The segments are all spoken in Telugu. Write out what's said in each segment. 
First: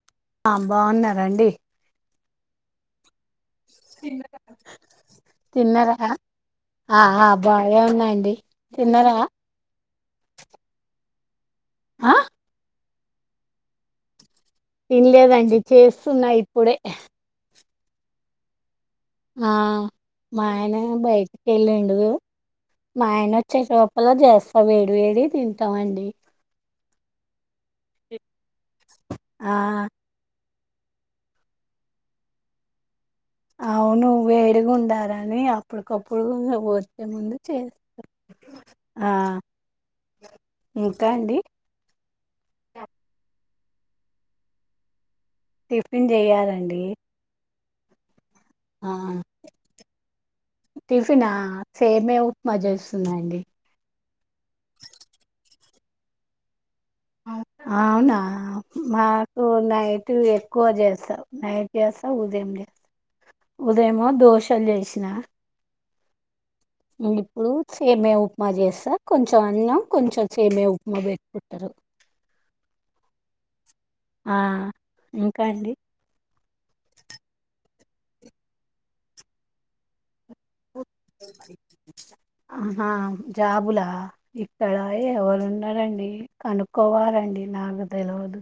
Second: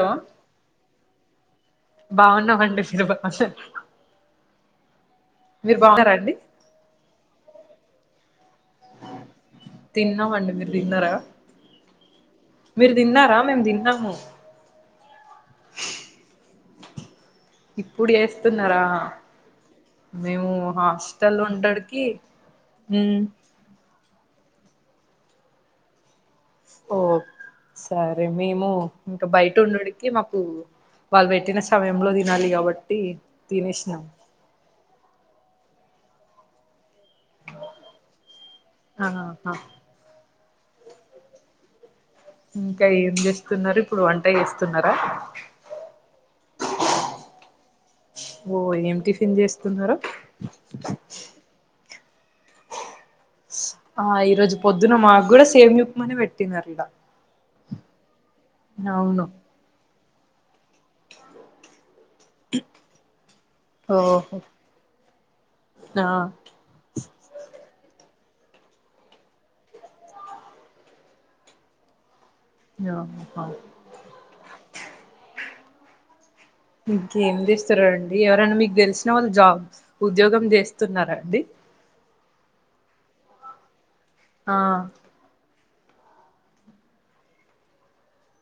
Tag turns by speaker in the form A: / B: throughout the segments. A: హలో
B: ఆ బాగున్నారండి
A: బాగున్నం అండి
B: సి
A: మీరు
B: తిన్నారా
A: బాగున్నారా అండి
B: ఆ బాగా ఉన్నాయండి తిన్నారా
A: తిన్నామండి మీరు తిన్నారా
B: ఆ
A: మీరు తిన్నారా మేము తిన్నాము
B: తన్లేదండి చేస్తున్నా ఇప్పుడే
A: ఇప్పుడు వేస్తున్నారా
B: ఆ మా ఆయన
A: హాస్టల్
B: బయటికి వెళ్ళిండు
A: ఉండడికి
B: మా ఆయన వచ్చేలోపలో చేస్తా అ వేడి వేడి తింటామండి
A: ఓ సరే అరే మేము ఇంకా
B: ఆ
A: బయట ఉండడికి మాకు వాళ్ళు పెట్టిన సమయంలో తినాలి కాబట్టి తినేసినాం
B: అవును వేడుగు ఉండారని అని అప్పటికప్పుడు వ ఇ ముందు చేస్తారు ఆ
A: ఆహా
B: ఇంకా అండి
A: ఇంకా ఏం చూస్తూ ఇస్తున్నారు ఇప్పుడు వంట చేస్తున్నారా
B: టిఫిన్ చెయ్యాలండి
A: ఓ
B: ఆ
A: ఏం టిఫిన్ చేస్తున్నరు
B: టిఫినా సేమియా ఉప్మా చేస్తు
A: ఆ ఈరోజు పొద్దున్న మాకు కూడా సేమియా ముందు పెట్టిరంటా
B: అవునా
A: అవును
B: మాకున్నాయి తువేక్ ఎక్కువ చేస్తా నైట్ చేస్తా ఉదయం చేస్తా ఉదయమో
A: ఓహో
B: దోశలు చేసినా
A: ఆ
B: ఇప్పుడు సేమియా ఉప్ ఉప్మా చేస్తా కొంచెం అన్నం కొంచెం సేమియా ఉప్మా పెట్టుకుంటారు
A: హాహ్ హ
B: ఆ ఇంకా అండి
A: ఇంకేం చేస్తారండి ఎవరైనా మీకు తెలిసిన వాళ్ళు జాబ్ ఉద్యోగం చేస్త స్తున్నారండి
B: ఆహా జాబు లా
A: ఆ
B: ఇక్కడ ఎవరున్ న్నారండి కనుక్కోవాలండి నాకు తెలువదు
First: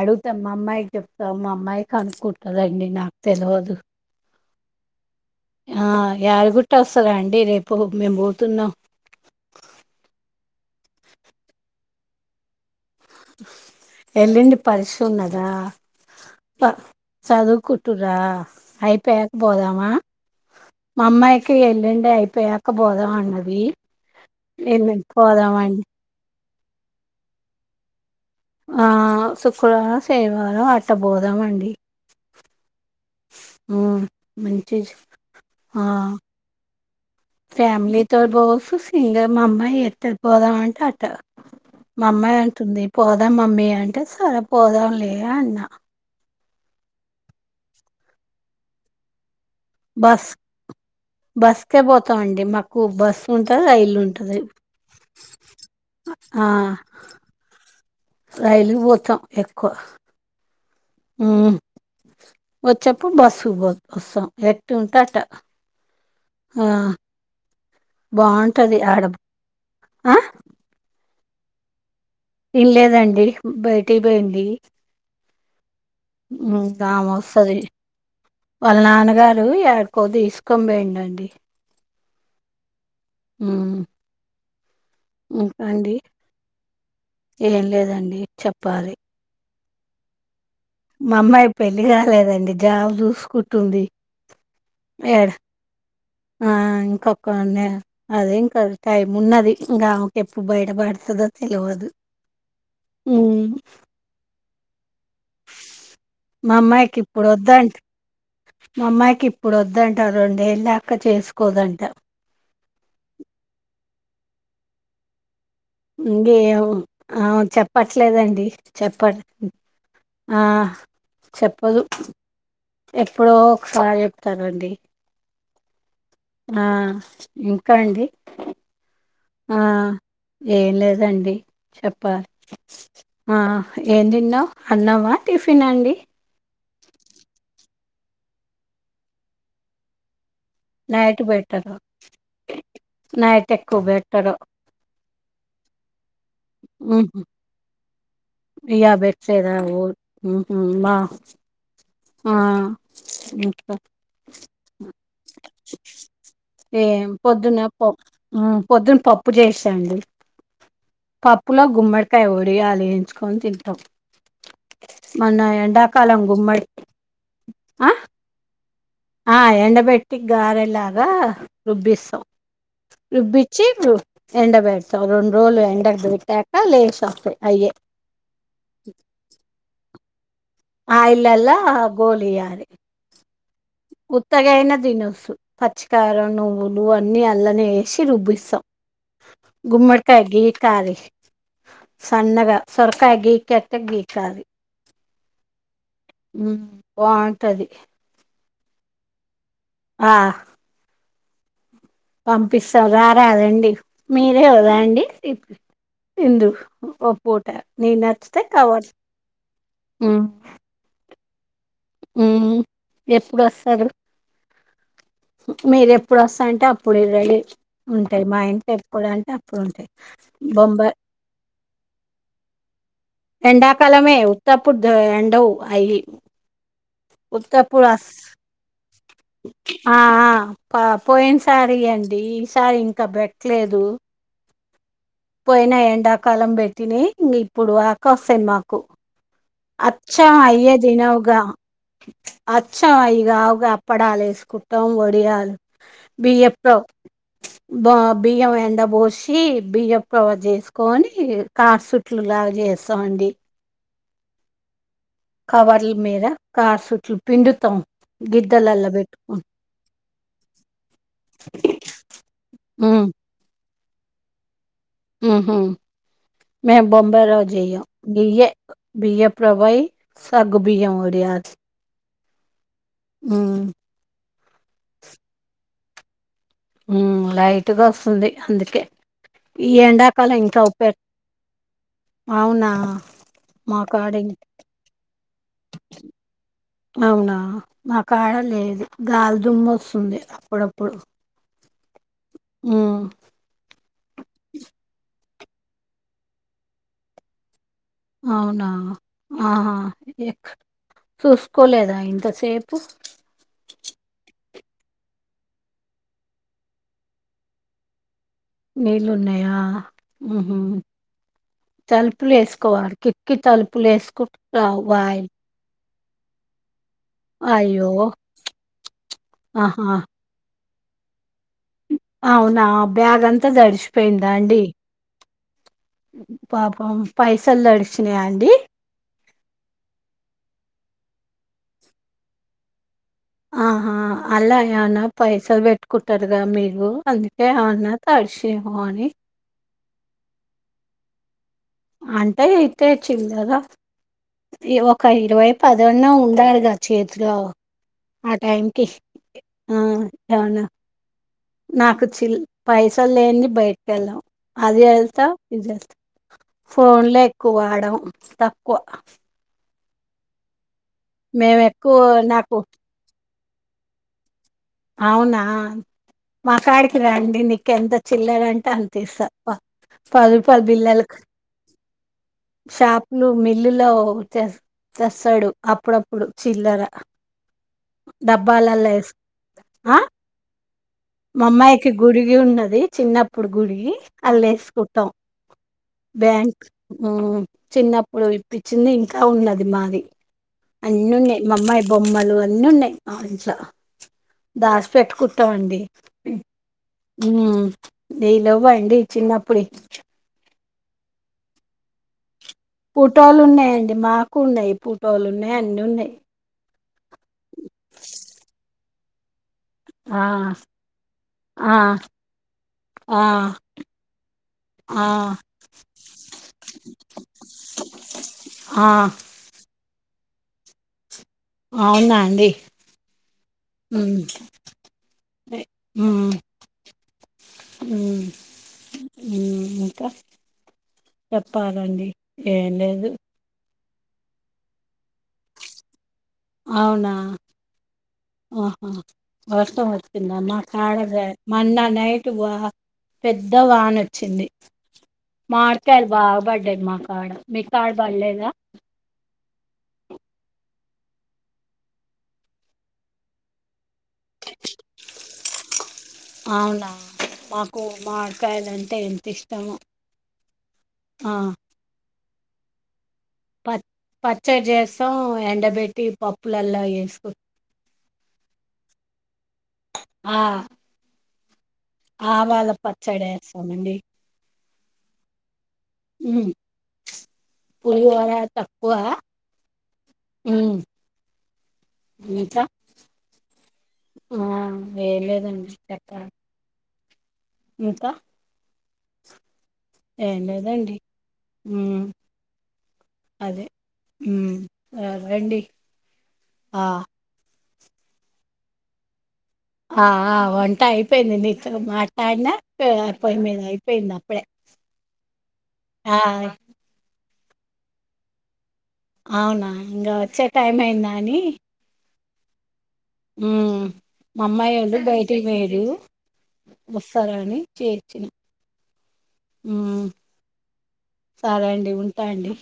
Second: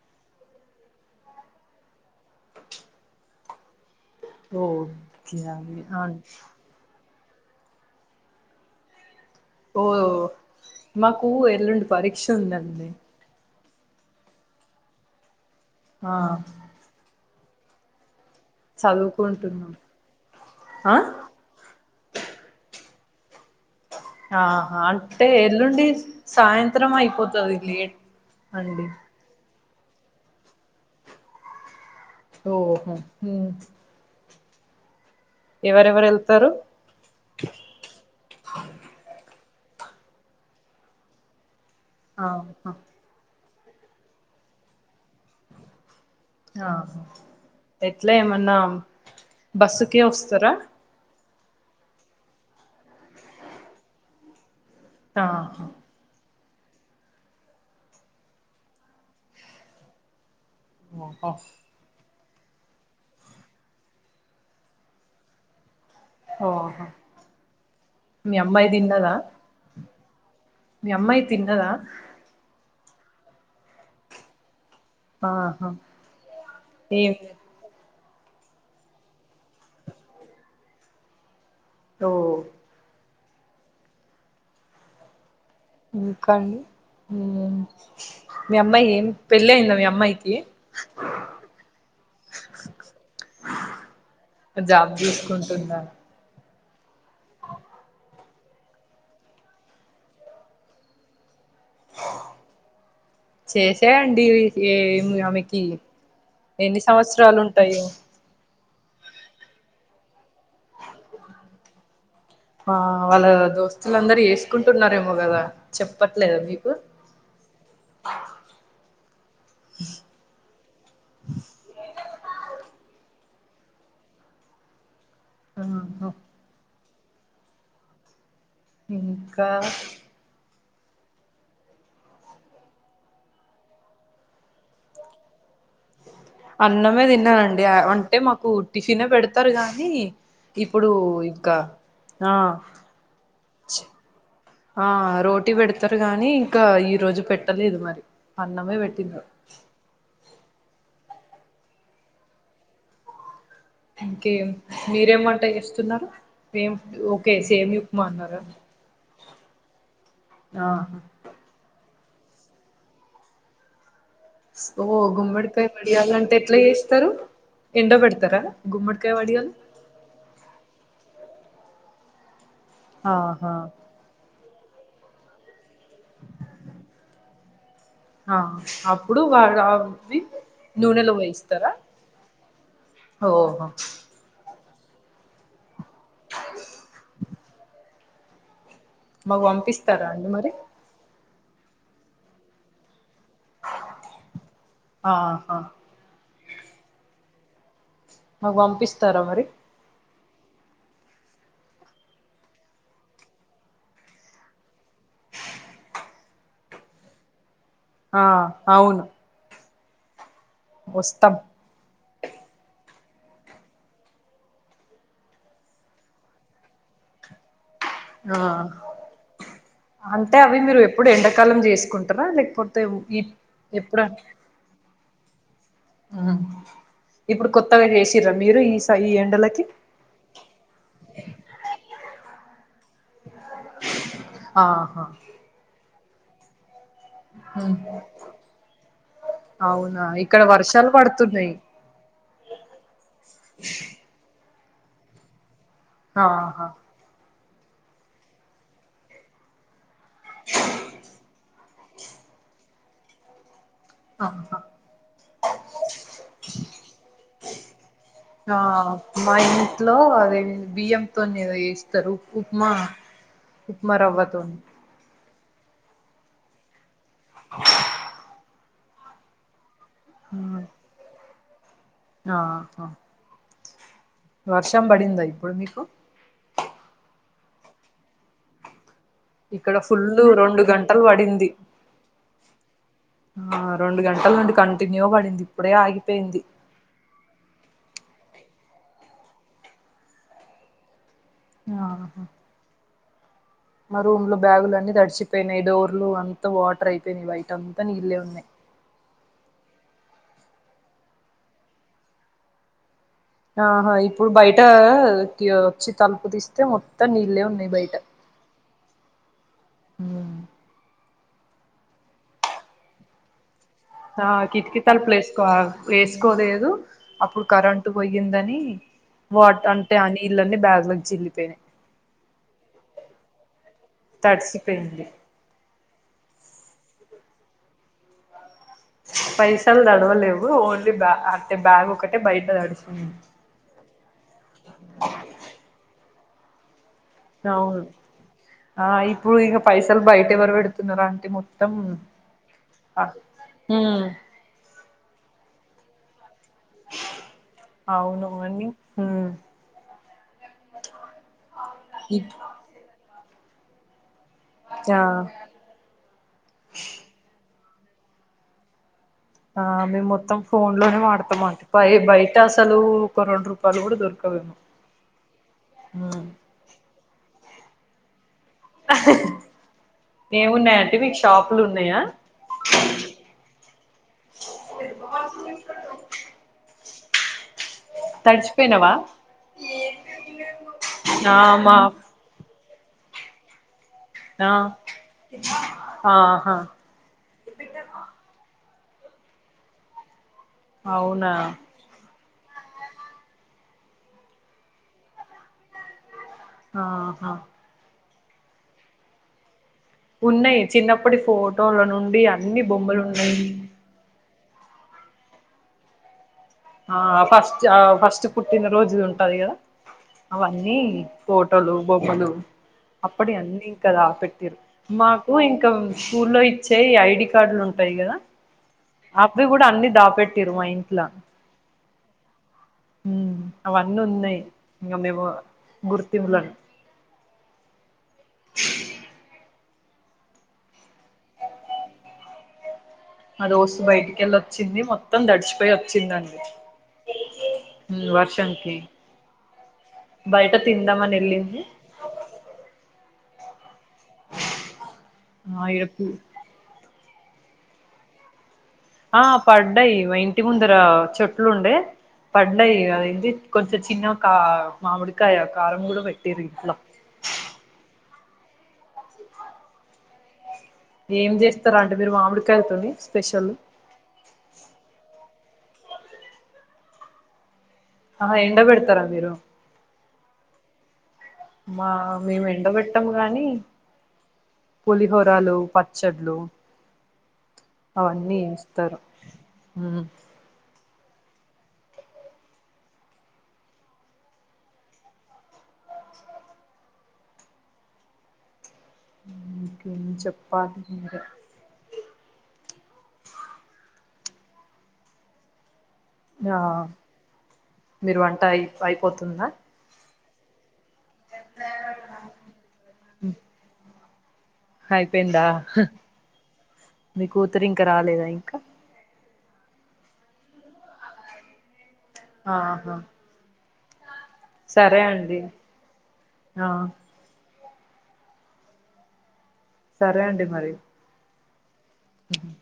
B: అడుగుతా మా అమ్మాయికి చెప్తా మా అమ్మాయి కనుక్కుంటదండి నాకు తెలవదు
A: ఓహో
B: ఆ యాదిగుట్ట వ స్తారండి రేపు మేము పోతున్నాం
A: ఓ మాకు ఎల్లుండి పరీక్ష ఉందండి
B: ఎల్లుండి పరీక్ష ఉన్నదా
A: ఆ
B: చదువుకుట్టుర్రా అయిపోయాక
A: చదువుకుంటున్నాం
B: పోదామా
A: ఆ
B: మా అమ్మాయికి ఎల్లుండి అయిపోయాక పోదాం అన్నది
A: ఆహా
B: ఎల్లుండి
A: అంటే
B: పోదామండి
A: ఎల్లుండి సాయంత్రం అయిపోతది లేట్ అండి
B: ఆ శుక్రవారం శనివారం అట్టబోదాం అండి
A: ఓ ఉమ్
B: మంచి జు ఆ,
A: ఎవరెవరు వెళ్తారు
B: ఫ్యామలీతో బోస్సు సింగ మామ్మాయ్ ఎత్తద్ పోదాం అంటే అట్ట మామ్మాయి
A: ఆహా
B: అంటుంది పోదాం మమ్మీ ఏ అంటే సరే పోదాంలే అన్నా
A: ఆ ఎట్ల ఎమన్నా బస్సుకే వస్త్
B: బస్
A: స్సర
B: బస్కే పోతాం అండి, మాకు బస్సు ఉంటది, రైలుంటది.
A: ఆహా
B: ఆ రైలుకు పోతాం ఎక్కువ
A: ఒఓ
B: వచ్చప్పుడు బస్సు పో వస్సాం ఎట్టుంటే అట్ట
A: ఓహో మీ అమ్మాయి
B: బావుంటది ఆడబ్ ఆ
A: అమ్మాయ్ తిన్నదా
B: ఇన్ లేదండి బయటి పొయింది.
A: ఆహా
B: ఉ
A: ఏం
B: దామోస్సది వాళ్ళ నాన్నగారు యార్కో దీసుకొంబియిండండి.
A: ఓ
B: ఉ ఏం లేదండి
A: మీ అమ్మాయి
B: చెప్పాలి
A: ఏం పెళ్ళైంద మీ అమ్మయికి
B: మా అమ్మాయి పెళ్లి కాలేదండి, జాబ్ జుసుకుంటుంది.
A: జాబ్ జుస్కుంటుందా
B: ఆ ఇంకొక నే అదే ఇంకా టైమ్ ఉన్నది ఇంగామె ఎప్పు బయట పడతదొ
A: చేసే యండి ఈ ఏమ్ ఆమెకి
B: మా
A: ఎన్ని
B: అమ్మాయికి ఇప్పుడు
A: సంవస్రాలు
B: వద్దండి
A: ఉంటయో.
B: మా అమ్మాయికి ఇప్పుడు వద్దంట రొండే ల్లేక చేసుకోదంట
A: ఆ వాళ్ళ దోస్తులందరూ ఎస్కుంటున్నారేమో గదా
B: ఇంగేమ్ ఆమ చెప్పట్లేదండి. చెప్పడ్ ఆ చెప్పదు ఎ ఎప్పురో ఒకసారి చెప్తానండి.
A: ఆ హా
B: ఇంకా అండి
A: ఇంకా
B: ఆ ఏం లేదండి చెప్పాలి ఆ ఏం తిన్నావు అన్నావా టిఫినా అండి.
A: అన్నమే తిన్నానండి అంటే మాకు టిఫిన్ పెడతారు గానీ ఇప్పుడు
B: నైట్
A: ఇంకా
B: బెట్టారు
A: ఆ
B: నైట్ ఎక్కువ బెట్టరు
A: ఆ రోటీ పెడతారు గానీ ఇంకా ఈ రోజు పెట్టలేదు మరి అన్నమే
B: ఇయ
A: పెట్టిండ్రు
B: బెస్టద హుమ్ హ ఆ
A: ఇంకే మీరు మీరేమంట చేస్తున్నారు ఏం ఓకే
B: పొద్దున
A: సేమ్ ఉప్మా
B: పప్పు
A: అన్నార
B: పొద్దున పప్పు చేసాండి పప్పు లో గుమ్మడి కై ఒడిలు ఏయించుకొని తింటాం
A: ఓ
B: మొన్న
A: గుమ్మడికాయ వడియాల
B: ఎండాకాలం
A: అంటే ఎట్లా
B: గుమ్మడి
A: చేస్తారు
B: ఆ
A: ఎండబడతారా
B: ఆ ఎండబెట్కి గారెలాగా రుబ్బిస్సా
A: ఆహా
B: రబ్బిచిర్రు ఎండ బేడతా రెండు రోజులు ఎండ ట్టక లేస్ అంతే అయ్యే
A: ఆ అప్పుడు వాడా వు వి
B: ఆ ఇల్లా లా గోలి యేలి
A: ఓహో
B: ఉత్తగాయయన దినసు పత్ చ్చికారం నువ్వులు అన్నీ అల్లనే క్షి రుబ్బిస్సం
A: మాకు పంపిస్తారా
B: గుమ్మటికాయా
A: అండి మరి
B: గీట్ కారీ సన్నగా సొర్ [unintelligible] గీకాలి కాలి
A: ఆహా
B: ఉమ్ బా తది
A: మాకు పంపిస్తారా మరి
B: ఆ పంపిస్తం రా రాదండీ మీరే రాండి ఇందు ఓ పూట్
A: ఆ అవునూ
B: మా
A: వస్తమ్
B: ఊ ఎప్పుడొస్తరు మీరెప్పుడొస్తా అంటే అప్పుడె రెడీ ఉంటయ్
A: ఆ
B: మా ఇంట్ల ఎప్పుడంటే అప్పుడు ఉంటయ్
A: అంటే అవి మీరు
B: బొంబా
A: ఎప్పుడు ఎండాకాలం చేసుకుంటారా లేకపోతే ఈ ఎప్పుడ
B: ఎండాకాలమే ఉత్తప్పుడ్ దా ఎండవ్ అయ్యి
A: ఇప్పుడు
B: ఉత్తప్పుడు
A: కొత్తగా
B: అస్
A: చేసిర్రా మీరు ఈ స ఈ ఎండలకి
B: ఆ ఆ పా పోయిన్ సారీ యండీ ఈసారి ఇంక బెట్ ట్లేదూ
A: ఆహ
B: పోయిన ఎండాకాలం బెట్టినయి ఇప్పుడు
A: ఉమ్.
B: ఆకస్సెయ్ మాకూ
A: అవునా
B: అచ్చం
A: ఇక్కడ
B: అయ్యే
A: వర్షాలు
B: దినవుగా
A: పడుతున్నాయి
B: అచ్చం అయగావుగా అప్పడాలే స్ కుట్టం వడియాలు
A: ఆహా
B: బీయ్యప్రో బా బియ్యం ఎండ బోషీ బియ్యం ప్రవ్వ చేసుకోనీ కార్ సుట్లు లాగా చేస్ దాండీ
A: ఆహ
B: కవర్ల మీద కార్ సుట్లు పిండుతం
A: ఆ
B: గిద్దలల్ల
A: మా
B: పెట్టుకొని
A: ఇంట్లో అదే బియ్యంతోని ఏదో ఉక్మ రవ్వతో
B: ఉహు మేము బొంబై రవ్వ జెయ్యం ఇయ్యే బియ్యపు రవ్వయి సగ్గుబియ్యం వడియాలు
A: ఆహ
B: ఊ
A: వర్షం బడిందా ఇప్పుడు మీకు
B: ఉం లైట్గా ఒస్తుంది అందుకే ఈ
A: ఇక్కడ ఫుల్
B: ఎండాకాలం ఇంకా
A: రెండు
B: ఉపయోగ
A: గంటలు బడింది
B: అవునా
A: ఆ
B: మా
A: రెండు
B: కాడ ఇం
A: గంటల నుండి కంటిన్యూ బడింది ఇప్పుడే ఆగిపోయింది
B: అవునా మా కాడ లేదు గాలిదుమ్ము ఒస్తుంది అప్పుడప్పుడు
A: ఆహ
B: ఊ
A: అయి పోయినయ్ డోర్లు అంతా వాటర్ అయిపోయినయ్ బైట
B: అవునా ఆహ ఎక్ చూసుకోలేదా ఇంతసేపు
A: ఆహా ఇప్పుడు బయటకి వచ్చి తలుపు తీస్తే మొత్తం నీళ్లే ఉన్నాయి బయట
B: నీళ్లు ఉన్నాయా ఉహు తలుపులు ఎసుకోవాలి కిక్కి తలుపు
A: ఆ
B: పులేస్కుట్
A: కిటికీ తలుపులు
B: రావాయి
A: వేసుకో వేసుకోలేదు అప్పుడు కరెంట్ పోయిందని వాట్
B: ఆహా!
A: అంటే ఆ నీళ్లన్నీ బ్యాగ్ జిల్లి పైనే
B: అవునా బ్యాగ్ అంతా దడిచిపోయిందా అండి
A: తడిసిపోయింది
B: పాపం పైసలు తడిచినాయా అండి
A: పైసలు దడవలేవు ఓన్లీ బ అంటే బ్యాగ్ ఒకటే బయట దడిస్తుంది
B: ఆహా అలాయనా పైసలు పెట్టుకుంటారుగా మీరూ అందుకే
A: అవును
B: అన్న
A: ఆ
B: తాడిషేమోనాని
A: ఇప్పుడు ఇక పైసలు బయట ఎవరు బేడుతున్నార్ ఆంటీ మొత్తం
B: అంటే అయితే
A: ఆ
B: చిల్లర
A: ఉమ్
B: ఒక ఇరవై పదన్న ఉండాలి చేతిలో
A: అవును
B: ఆ
A: అని
B: టైమ్ కి
A: ఉమ్
B: ఆ ఏమన్నా నాకు చిల్ల పైసల్ లేం భయతికెల్లం అది
A: ఆ
B: వెళ్తా ఇది వెళ్తా ఫోన్ లె ఎక్కు కువాడం తక్కువ
A: మేం మొత్తం ఫోన్ లోనే వాడతాం
B: మేము
A: ఆంటీ
B: ఎక్కువ
A: బయట
B: నాకు
A: అసలు ఒక రెండు రూ పళ్ళు కూడా దొరకవేమో
B: అవునా
A: ఉమ్
B: మా కాడికి రండి నీకెంత చిల్లర అంతిస్త పది పది
A: ఏమున్నాయంటే
B: బిల్లలు
A: మీకు షాపులు ఉన్నాయా
B: షాపులు మిల్లులో తె తెస్తాడు అప్పుడప్పుడు చిల్లర డబ్బాలలో
A: తడిచిపోయినావా
B: లేసు ఆ
A: ఆ మా
B: మాఅమ్మాయికి గుడి ఉన్నది చిన్నప్పుడు గుడి అల్లా
A: ఆ
B: వేసుకుంటాం
A: ఆహా
B: బ్యాంక్ ఊ చిన్నప్పుడు ప్పించింది ఇంకా ఉన్నది మాది.
A: అవునా
B: అన్నున్నాయి మా అమ్మాయి బొమ్మలు అన్నున్నాయి ఆంట్లా దాస్ పెట్టుకుంటామండి. ఉ
A: ఆహా
B: నయలువ్వ అండి చిన్నప్పుడ
A: ఉన్నాయి. చిన్నప్పటి ఫోటోల నుండి అ
B: పోటోలు ఉన్నాయండి మా ఎక్కు ఉన్నాయి పూటోలు ఉన్నాయి, అన్ని ఉన్నాయి.
A: ఆ ఫస్ట్ ఆ ఫస్ట్ పుట్టిన రోజు [unintelligible]
B: ఆ
A: అవన్నీ ఫోటోలు
B: ఆ
A: బొమ్మలు
B: ఆ
A: అప్పటి అన్ని కదా పెట్టారు.
B: ఆ
A: మాకు ఇంకా స్కూల్లో ఇచ్చే ఐడి కార్డులు ఉంటాయి కదా.
B: ఆ
A: అవి కూడా అన్ని దాప పెట్టిరు మా ఇంట్లా
B: అవునా అండి
A: అవన్నీ
B: మ్మ్
A: ఉన్నాయి. ఇంకా మేము గుర్తిపులను
B: ఊ ఉహు చెప్పాలండి ఏం లేదు?
A: అ రోజు బయటికెళ్ళి వచ్చింది, మొత్తం తడిచిపోయి వచ్చిందండి.
B: అవునా
A: వర్షానికి
B: ఆహా వర్షం వచ్చిందా
A: బయట
B: మా కాడ
A: తిందామని వెళ్ళింది
B: మొన్న నైట్ బ పెద్దవాన వచ్చింది
A: ఆ
B: మావిడికాయలు
A: ఈడ
B: బాగ పడ్డాయి మాకు. కాడ మీకు కాడ పడలేదా?
A: ఆ పడ్డాయి మా ఇంటి ముందర చెట్లు ఉండే పడ్డాయి. అ ఏంటి కొంచెం చిన్న కా మామిడికాయ కారం కూడా పె
B: అవునా మాకు మావిడికాయలంటే ఎంత ఇష్టమొ.
A: ఏం చేస్తారా అంటే మీరు మామిడి కాయ తోనీ
B: ప పచ్చడి చేస్తాం ఎ ఎండబెట్టి పప్పులలా వేసుకో
A: ఆ ఎండ పెడతారా మీరు
B: ఆ
A: మా మేము ఎండ
B: ఆవాల
A: పెట్టాం గాని
B: పచ్చడేసామండి
A: పులిహోరాలు పచ్చడ్లు
B: పులిహోర
A: అవన్నీ
B: తక్కు
A: ఇస్తారు మ్
B: హ్మ్ ఇంకా ఆ వేయలేదండి
A: అ
B: ఇంకా
A: ఇంకేం
B: ఏం
A: చెప్పలి
B: లేదండి ఉమ్, అదే హ్మ్ ఆ రండి
A: ఆ మీరు వంట అయి అయిపోతుందా
B: ఆ ఆ వంట్ వన్ట అయిపోయింది నీతో మాట్లాడిన పొయ్యిమీద అయిపోయింది ఇప్పుడే
A: అయిపోయిందా కూతురింకా రాలేదా ఇంకా
B: అవునా ఇంకా వచ్చే టైం అయిందాని
A: ఆహా
B: హ్మ్ మా అమ్మాయోళ్ళు
A: సరే అండి
B: బయటికి పోయిరు
A: ఆ
B: వస్తారని చేర్చిన్
A: సరే అండి మరి
B: సరే అండి ఉంటా అండి